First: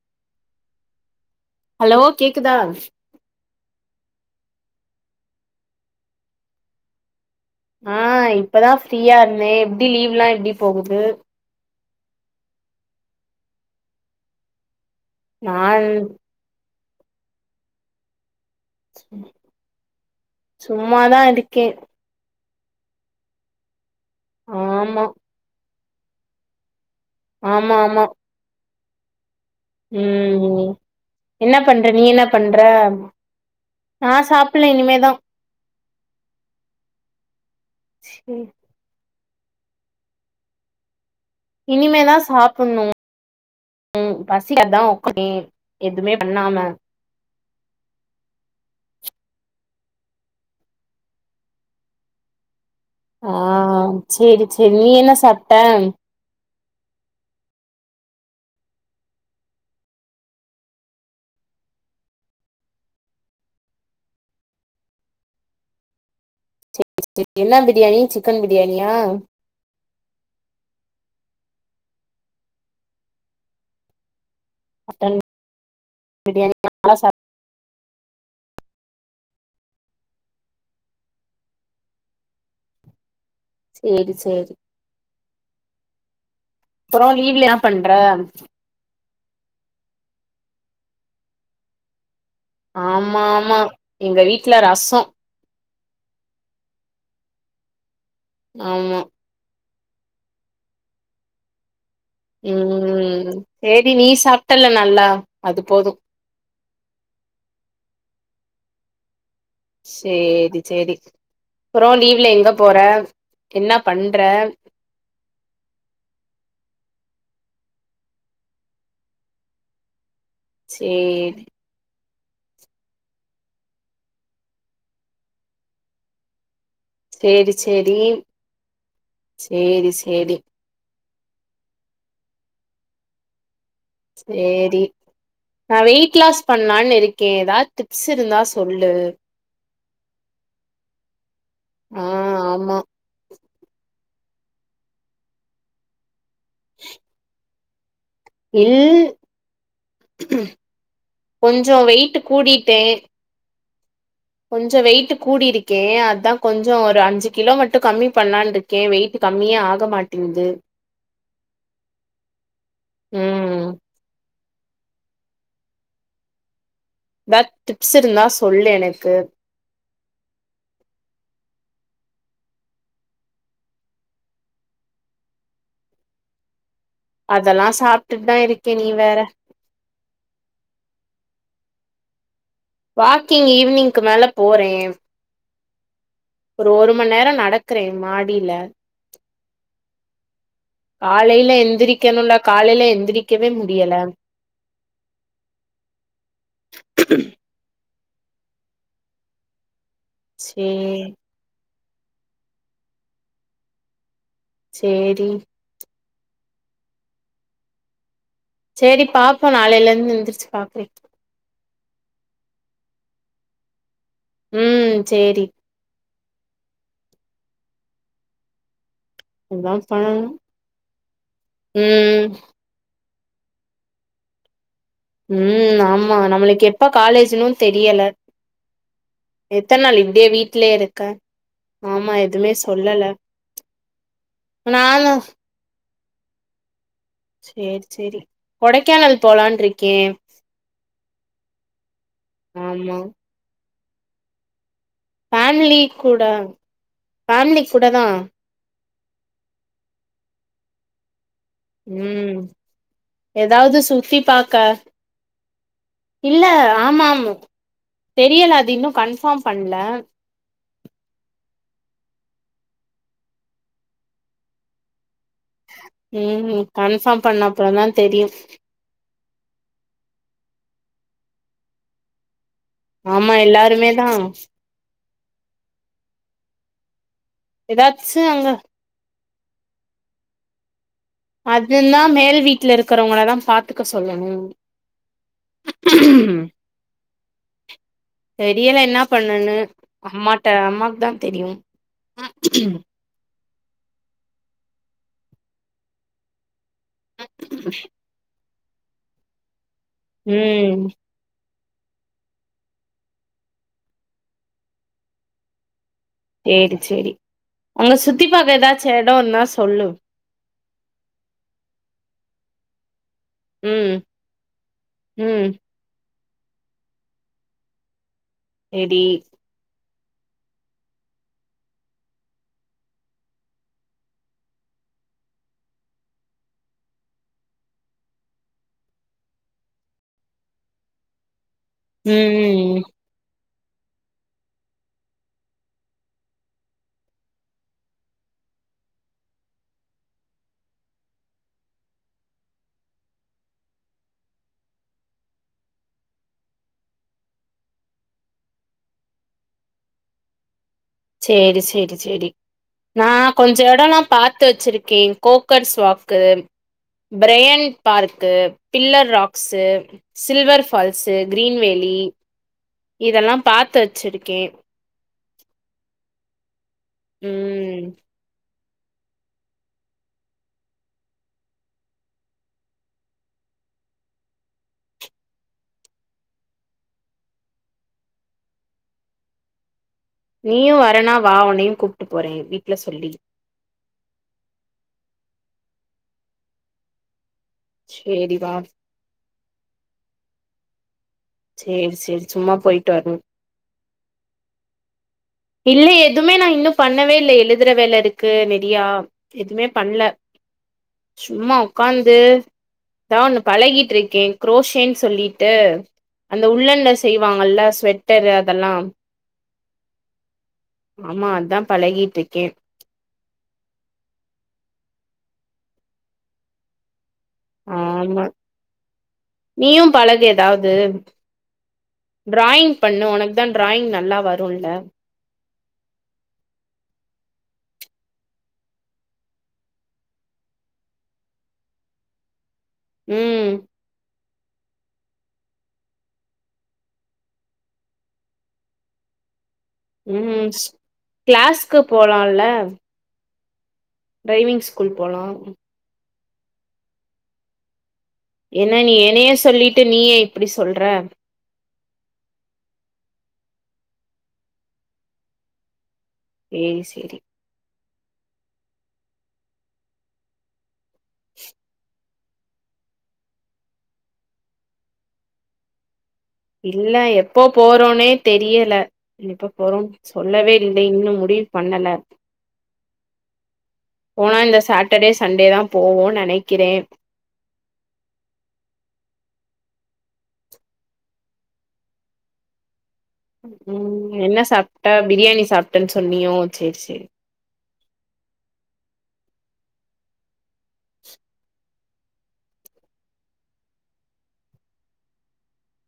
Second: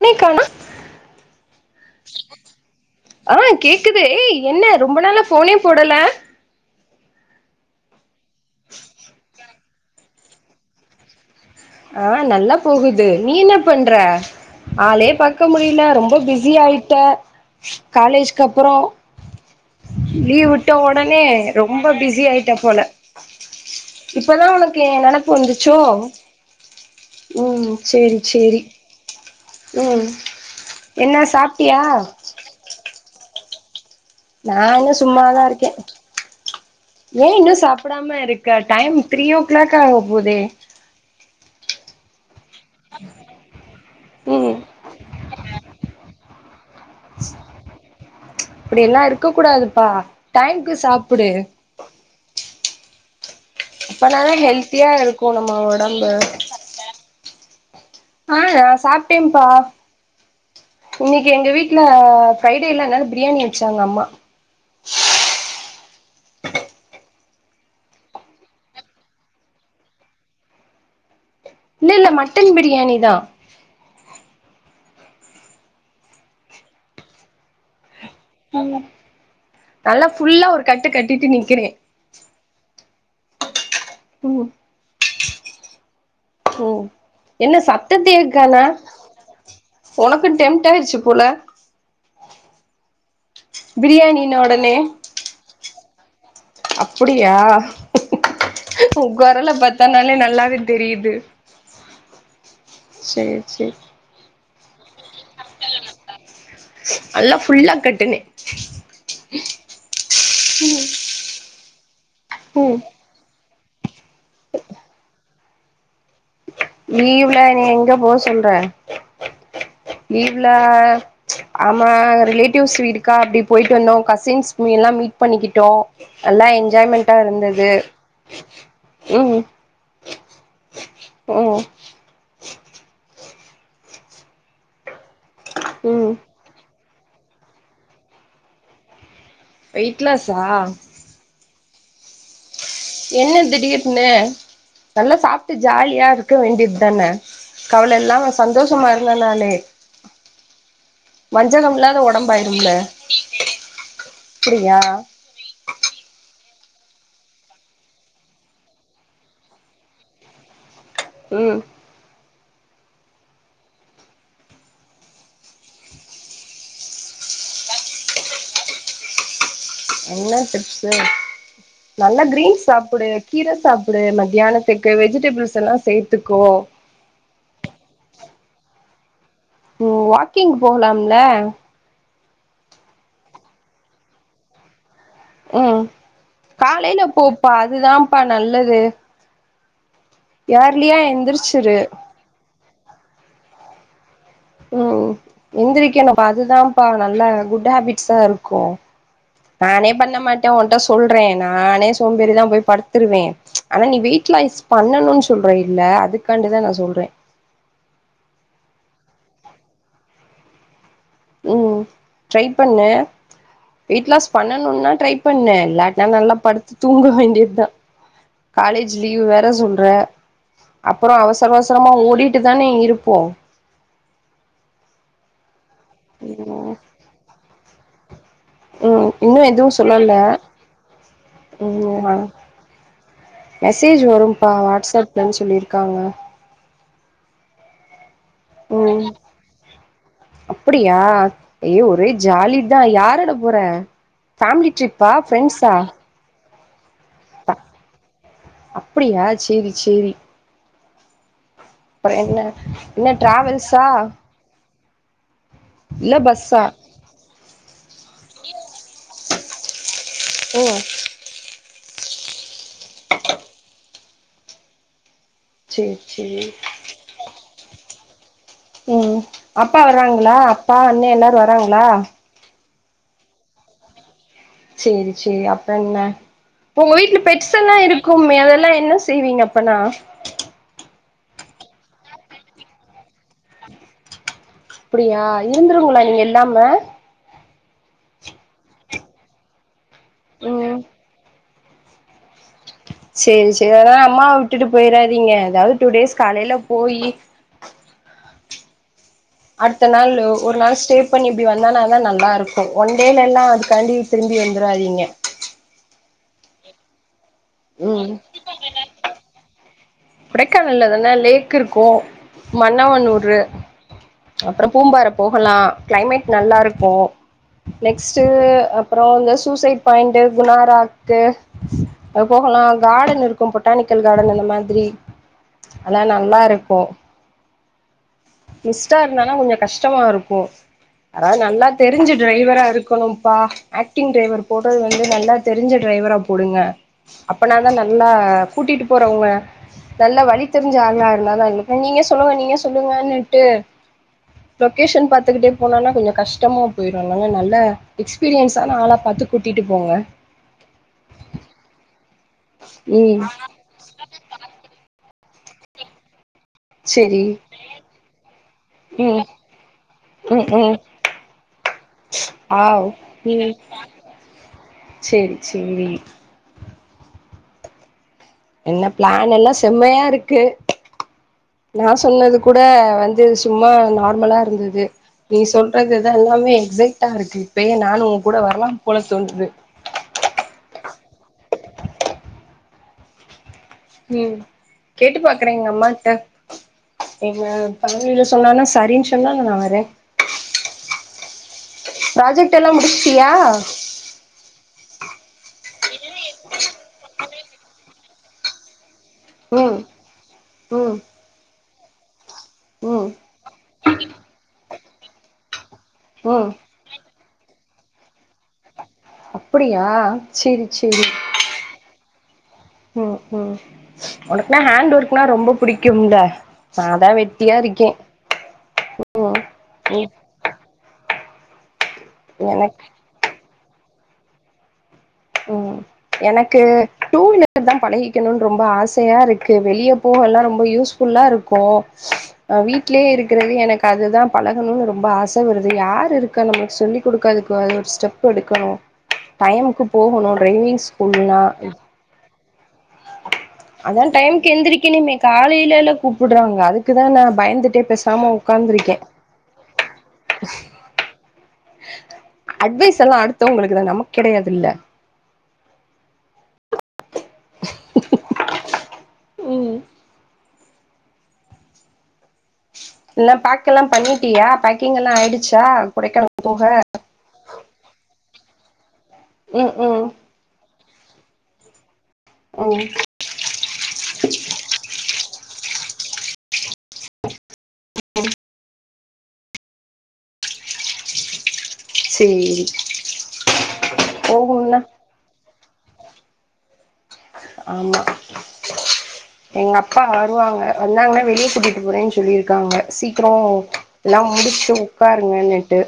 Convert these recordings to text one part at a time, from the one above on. இன்னிக்கானா hello கேக்குதா? ஆ கேக்குது ஏ என்ன ரொம்ப நாள ஃபோனே போடல ஆ இப்பதா ஃப்ரீயா இருந்தே எப்டி லீவ்வுலா எப்டி போகுது ஆ நல்லா போகுது நீ என்ன பண்ற ஆளே பாக்க முடியல நான் ரொம்ப பிஸி ஆயிட்டே காலேஜ் க்கப்பறோ லீவ் விட்ட சும்மாதா ஒடனே இருக்கே ரொம்ப பிஸி ஆய்ட் க்க போல இப்பதா உனக்கு எ ஆமா நெனப்பு வந்துச்சோ ம் ஆமா ஆமா சேரி சேரி ம் என்ன பண்ற நீ என்ன பண்ற நா சாப்புட்ல நானு இனிமேதா சும்மாதா இருக்கே ஏ இன்னு சாப்டாம இருக்க டைம் த்ரீ ஓ க்ளாக் ஆகபோதே இனிமேதா சாப்பணு ம் பசி அதா குமே எதுவுமே பண்ணாம அப்டில்லா இருக்க கூடாதுப்பா டைம்க்கு சாப்புடு ஆ அப்பதான சேரி சேரி ஹெல்த்தியா நீ என்ன இருக்கு சாப்ட்ட நம்ம ஒடம்பு ஆஹ சாப்ட்டேம்ப்பா இன்னைக்கு எங்க வீட்டுல ஃப்ரைடேல்ல அதனால பிரியாணி வச்சாங்க அம்மா [inaudible] என்ன பிரியாணி சிக்கன் பிரியாணியா இல்லல்ல மட்டன் பிரியாணிதா மட்டன் பிரியாணி நல்லா சாப் நல்லா ஃபுல்லா ஒரு கட்டு கட்டிட்டு நிக்கிறே சேரி ம் சேரி ம் அப்றோ லீவ்ல என்ன பண்ற சத்தத்தேய காணோ உனக்கு டெம்ட் ஆய்டுச்சு போல ஆமாமா எங்க பிரியாணின்ன வீட்டுல ரசோ அப்புடியா ஆமா கொரல பாத்தனாலே நல்லாவே தெரியுது ம் சேரி சேரி செரி நீ சாப்ட்டல்ல நல்லா அது போது நல்லா ஃபுல்லா கட்டுனே சேரி சேரி அப்றோ லீவ்ல எங்க ம் போற என்ன பண்ற லீவ்ல என்ன எங்க போ சொல்ற லீவ்ல சேரி ஆமா ரிலேட்டிவ்ஸ் வீட்டுக்கா அப்டி போயிட்டு வந்தோ கசின்ஸ் எல்லா மீட் பண்ணிக்கிட்டோ நல்லா எஞ்ஜாய்மெண்ட்டா சேரி இருந்தது சேரி ம் சேரி சேரி ம் சேரி நா ம் வெயிட் லாஸ் பணலான் இருக்கே எதா டிப்ஸ் இருந்தா சொல்லு வெய்ட் லாஸா ஆ ஆமா என்ன திடீர்னு நல்லா சாப்பிட்டு ஜாலியா இருக்க வேண்டியத் தானே கவலை இல்லாம இல் சந்தோஷமா இருந்தனாலே வஞ்சகம் கொஞ்சோ இல்லாத வெயிட்டு ஒடம்பாயிரும்ல கூடிட்டே கொஞ்ச அப்டியா வெயிட்டு கூடிருக்கே அதா கொஞ்சோ ஒரு அஞ்சு கிலோ மட்டும் கம்மி பண்ணலான் இருக்கே வெயிட் கம்மியா ஆக மாட்டேங்குது ம் உம் எதாத் டிப்ஸ் இருந்தா சொல்லு எனக்கு ன்னா டிப்ஸ்ஸு நல்லா கிரீன்ஸ் சாப்டு கீரை சாப்டு மத்தியானத்துக்கு வெஜிடேபிள்ஸ் எல்லா சேத்துக்கோ அதல்லா சாப்ட்டுட்டு தா இருக்கே நீ வேற ஓ வாக்கிங் போலால்ல வாக்கிங் ஈவ்னிங்க்கு மேல போறே ம் ஒரு ஒரு காலைல மண் நேரோ போப்பா நடக்கறே அதுதான்ப்பா மாடில நல்லது ஏர்லியா காலையில எந்திரிச்சிரு எந்திரிக்கணுல்ல காலையில எந்திரிக்கவே முடியல ம் எந்திரிக்கணும்ப்பா அதுதான்ப்பா நல்ல குட் ஹாபிட் புதுசா இருக்கு நானே பண்ண மாட்டே சே உன்ட்ட சொல்றே நானே சோம்பேறி தா போய் படுத்துருவே ஆனா நீ வெயிட் லாய்ஸ் பண்ணணுன் சேரி சொல்றே ல அதுக்காண்டிதா நா சொல்றே செரி பாப்போம் நாளையில இருந்து எந்திரிச்சு பாக்குறே ம் ட்ரை பண்ணு வெய்ட் லாஸ் பண்ணணுன்னா ம் ட்ரை சேரி பண்ணு இல்லாட்டினா நல்லா படுத்து தூங்க வேண்டித் தா காலேஜ் லீவு வேற அதா சொல்ற பண்ணணு அப்பறோ அவசர அவசரமா ம் ஓடிட்டு தானே இருப்போ ம் ஆமா நம்மளுக்கு ம் எப்ப காலேஜன்னு தெரியல ம் இன்னு எதுவு எத்தன் நாள் சொல்லல இப்பனடியே வீட்லே இருக்க ம் ஆமா ஆ எதுமே சொல்லல மெசேஜ் வரும்பா வாட்ஸ் நானு ஆப்லன்னு சொல்லிருக்காங்க சேர் செரி ம் கொடைக்கானல் போலான்ருக்கே அப்படியா ஐயோ ஒரே ஜாலிதா ஆமா யாரோட போற ஃபேம்லி ட்ரிப்பா ஃப்ரெண்ட்ஸா ஃபேமிலி கூட பேம்லி கூட தா அப்டியா சேரி சேரி அப்புறோ என்ன ம் என்ன ஏதாவது டிராவல்ஸா சுத்தி பாக்க இல்ல ஆமா ஆமாமு தெரியல அது இன்னு கன்ஃபார்ம் பண்ல ஓ சேரி சேரி ம் கன்ஃபார்ம் பண்ண அப்பறோந்தா தெரியு ம் அப்பா வராங்களா அப்பா அண்ணே எல்லாரு வராங்ளா ஆமா எல்லாருமே தா சேரி சேரி அப்ற என்ன உங்க வீட்ல பெட் ஸ்ஸல்லா எதாச்சு இருக்குமே அங்க அதல்லா என்ன செய்வீங்க அப்பனா அதெல்லா மேல் வீட்ல இருக்கிறவங்கள தா பாத்துக்க சொல்லணு அப்டியா இருந்துருங்களா நீங்க இல்லாம தெரியல ன்னா பண்ணனு அம்மாட்ட ம் அம்மாக்கு தா தெரியு சேரி சேரி அதா அம்மாவ விட்டுட்டு போயிறாதீங்க அதாவது டூ டேஸ் காலைல போயி அடுத்த நாள்ளு ஒரு நாள் ம் ஸ்டேப் து பண்ணி இப்டி வந்தா தான் நல்லாருக்கும் ஒன் டேல எல்லாம் அதுக்காண்டி திரும்பி வந்துறாதீங்க சேரி சேரி அங்க ம் சுத்தி பாக்க எதாச்சு எடம் ருந்தா சொல்லு கொடைக்கானல்ல அதெல்லா லேக் ருக்கும் மன்னவனூரு ம் அப்பறோ பூம்பாற ம் போகலா கிளைமேட் நல்லாருக்கும் நெக்ஸ்ட்டு ம் அப்றோ நெஸ் ட் சூசைட் பாயிண்ட்டு குணா ராக்கு அது போகலா கார்டன் ருக்கு பொட்டானிக்கல் கார்டன் அந்த மாதிரி அல்லாம் நல்லாருக்கும் மிஸ்ட்டா ருந்தானா கொஞ்சோ கஷ்டமாருக்கும் யாராவது நல்லா தெரிஞ்ச ம் டிரைவராருக்கணும்ப்பா ஆக்டிங் டிரைவர் போடுறது வந்து நல்லா தெரிஞ்ச டிரைவரா போடுங்க அப்பனாதா நல்லா கூட்டிட்டு போறவங்க நல்ல வழி தெரிஞ்ச ஆளுகளா இருந்தா தா இல்ல நீங்க சொல்லுங்க நீங்க சொல்லுங்கன்னுட்டு லொகேஷன் பாத்துக்கிட்டே போனோன்னா கொஞ்சோ கஷ்டமா போயிரு ல்லங்க நல்ல எக்ஸ் பீரியன்சான ஆள பாத்து கூட்டிட்டு போங்க சேரி சேரி சேரி நா ம் கொஞ்சோ இடல்லா பாத்து வச்சிருக்கே கோக்கர்ஸ் வாக்கு செரி பிரையன் பார்க்கு பில்லர் ம் ராக்ஸு ம் சில்வர் ம் ஃபால்ஸ்ஸு க்ரீன் வேலி ஆவ் நீங்க செரி செரி ம் என்ன பிளானெல்லா செம்மையாருக்கு நா சொன்னது கூட வந்து சும்மா நார்மலாருந்துது நீ சொல்றது எத எல்லாமே எக்ஸைட்டாருக்கு இப்பயே நானு உங் கூட வரலா போல தோணுது நீயு வரனா வா உனையு கூப்ட்டு போறே வீட்ல சொல்லி உம் கேட்டு பாக்குறே எங்க அம்மாட்ட ஏன்னா பாணில சேரி வா சொன்னானா சரின்னு சொன்னா நா வரே சேரி சேரி சும்மா ப்ராஜெக்ட் எல்லா போயிட்டு வரணு முடிச்ட்டியா இல்ல எதுவுமே நா இன்னு பண்ணவே இல்ல எழுதுற வேல இருக்கு நெறியா எதுமே ம் பண்ல ம் சும்மா உக்காந்து ம் நா ஒண்ணு பழகிட்டு ருக்கே குரோஷேன் சொல்லிட்டு அந்த ம் உல்லன்ல செய்வாங்கள்ல ஸ்வெட்டரு அதெல்லா அப்டியா செரி ஆமா அதான் பழகிட்டுருக்கே ம்ம் உனக்குனா ஹேண்ட் ஒர்க்னா ரொம்ப புடிக்கும்ல நா தா வெட்டியாருக்கே நீயும் பழகு ஏதாவது டிராயிங் எனக் பண்ணு உனக் அதான் டிராயிங் நல்லா வரும்ல்ல ம் எனக்கு டூ வீலர் தா பழகிகணுன்னு ரொம்ப ஆசையா ருக்கு வெளிய போகல்லா ரொம்ப யூஸ் ஃபுல்லாருக்கு அ வீட்லயே ம் இருக்குறது எனக்கு அதுதா பழகணுனு ரொம்ப ஆச வருது யாரிருக்கா நமக்கு சொல்லி குடுக்குரதுக்கு ஒரு ஸ்டெப் எடுக்கணு டைமுக்கு போகணு ம் ட்ரைவிங் ஸ்கூல்னா கிளாஸ்க்கு போலால்ல அதா டைம்க்கு டிரைவிங் ஸ்கூல் எந்த்ரிக்கனுமே போலா காலைலல்ல கூப்டுறாங்க அதுக்குதா நா பயந்துட்டே பேசாம என்ன நீ உக்காந்துருக்கே என்னேயே சொல்லிட்டு நீயே இப்டி சொல்ற அட்வைஸ் எல்லா அடுத்தவங்களுக்குதா நமக் கெடையாதுல்ல ஏய் செரி உம் என்னா பேக் எல்லா பண்ணிட்டியா பேக்கிங் எல்லா ஆய்டுச்சா கொடைக்கான இல்ல எப்போ போறோனே தெரியல எப்ப ம் போறோ ம் சொல்லவே இல்ல இன்னு முடிவு பண்ணல ம் போனா இந்த சாட்டர்டே சண்டே தா போவோன் நெனைக்கிறே செரி உம் என்ன சாப்ட்டா பிரியாணி சாப்ட்டன் சொன்னியோ செரி செரி ஆமா எங்க அப்பா வருவாங்க வந்தாங்கன்னா வெளிய கூட்டிட்டு போறேனு சொல்லிருக்காங்க சீக்ரோ எல்லா முடிசிட்டு உட்காருங்கன்னுட்டு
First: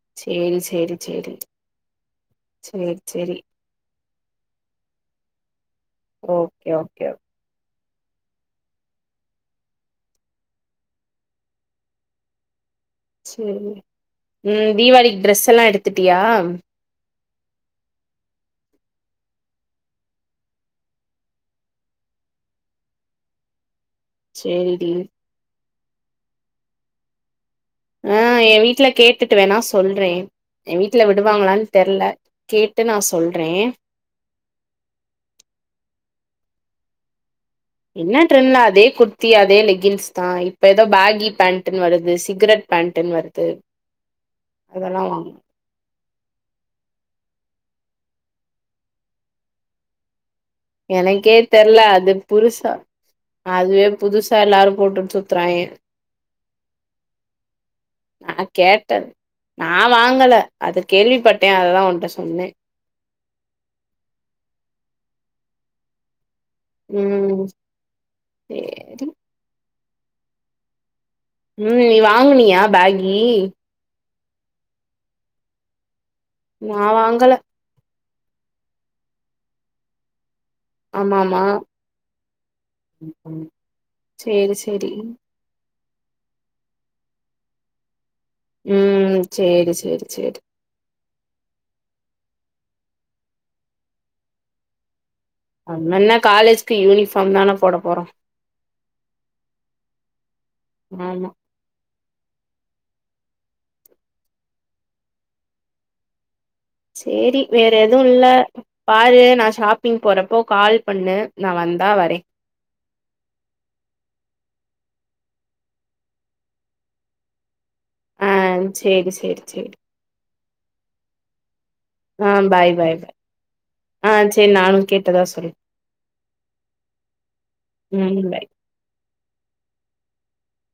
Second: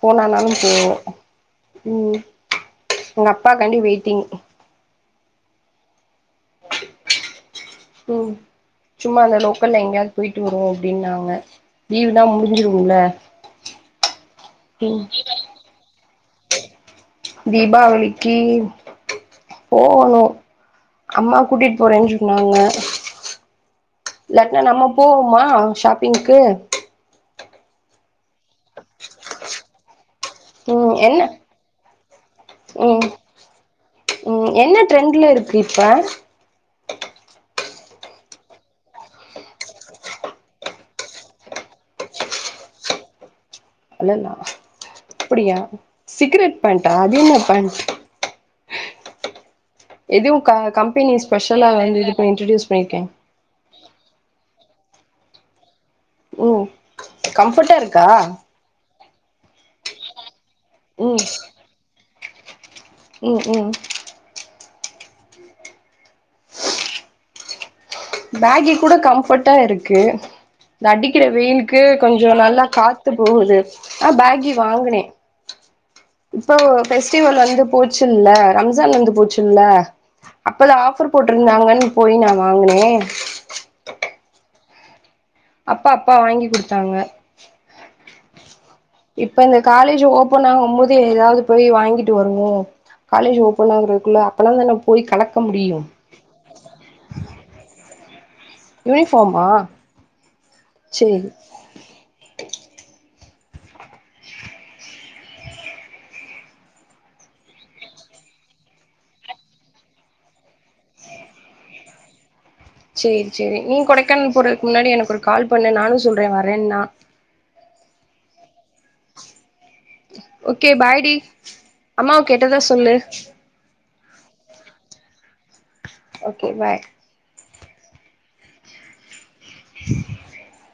போனானாலு சேரி போவோ சேரி சேரி ம் சேரி சேரி எங்க சேரி அப்பாக்காண்டி வெய்ட்டிங் ஓக்கே ஓக்கே ம் சும்மா அந்த லோக்கல்ல எங்கயாது போய்ட்டு வருவோ அப்டின்னாங்க லீவ் தா முடிஞ்சிருல செரி ம் தீபாவளிக்கு ட்ரெஸ் எல்லா எடுத்துட்டியா தீபாவளிக்கி போகணு அம்மா கூட்டிட்டு போறேனு சொன்னாங்க இல்லாட்னா நம்ம சேரிடி போவோமா ஷாப்பிங்க்கு ஆ எ வீட்டு்ல கேட்டுட்டு வேணா சொல்றே எ ம் வீட்டுல என்ன விடுவாங்களான்னு தெரில கேட்டு நா ம் சொல்றே ம் என்ன ட்ரெண்டுல இருக்கு இப்ப என்ன ட்ரெண்ட்ல அதே குர்த்தி அதே லெக்கின்ஸ் தா இப்ப ஏதோ பேகி பேண்ட்டுன்னு வருது சிகரெட் பேண்ட்டுன்னு வருது து அல்லல்லா அப்படியா சிகரெட் பேண்ட்டா அது என்ன பேண்ட் இது உன் க கம்பெனி எனக்கே ஸ்பெஷலா தெர்ல வந்து அது இது இன்ட்ரடியூஸ் புதுசா பண்ணியிருக்கே அதுவே புதுசா எல்லாரு போட்டுட்டு சுத்துறாங்க உம் கம்ஃபர்ட்டா இருக்கா கேட்டே நா வாங்கல அது கேள்விப்பட்டே அததா உன்ட சொன்னே உம் உம் உம் பேகி கூட கம்ஃபர்ட்டா இருக்கு இந்த அடிக்கிற ம் வெயிலுக்கு நீ கொஞ்சு வாங்குனியா நல்லா காத்து பேகி போகுது ஆ பேகி வாங்குனே இப்போ நா வாங்கல ஃபெஸ்டிவல் வந்து போச்சுல்ல ரம்ஜான் வந்து போச்சுல்ல அப்பதா ஆஃபர் ஆமாமா போட்டிருந்தாங்கன்னு போய் நா வாங்கனே சேரி செரி அப்ப அப்பா வாங்கி குடுத்தாங்க ம் இப்ப இந்த சேரி காலேஜ் சேரி சேரி ஓபன் ஆகும்போது செரி எதாவது போய் வாங்கிட்டு வருவோ காலேஜு ஓபன் ஆகறதுக்குள்ள அப்பனா தான போய் கலக்கமுடி நம்ம என்ன காலேஜுக்கு யூனிஃபார்ம் தான போட போறோ யூனிஃபார்மா சேரி ஆமா சேரி வேற எதுவு இல்ல பாரு நா ஷாப்பிங் போறப்ப கால் பண்ணு நா வந்தா வரே சேரி சேரி நீ கொடைக்கானல் போறதுக்கு முன்னாடி எனக்கு ஒரு கால் பண்ணு நானு சொல்றே வரேன்னா ஆ சேரி சேரி சேரி ஓகே பை டீ அம்மாவ ஆ கேட்டதா பாய் சொல்லு பாய் பாய் ஆ செரி நானு கேட்டதா சொல்ற ஓகே பை உம் பை [inaudible]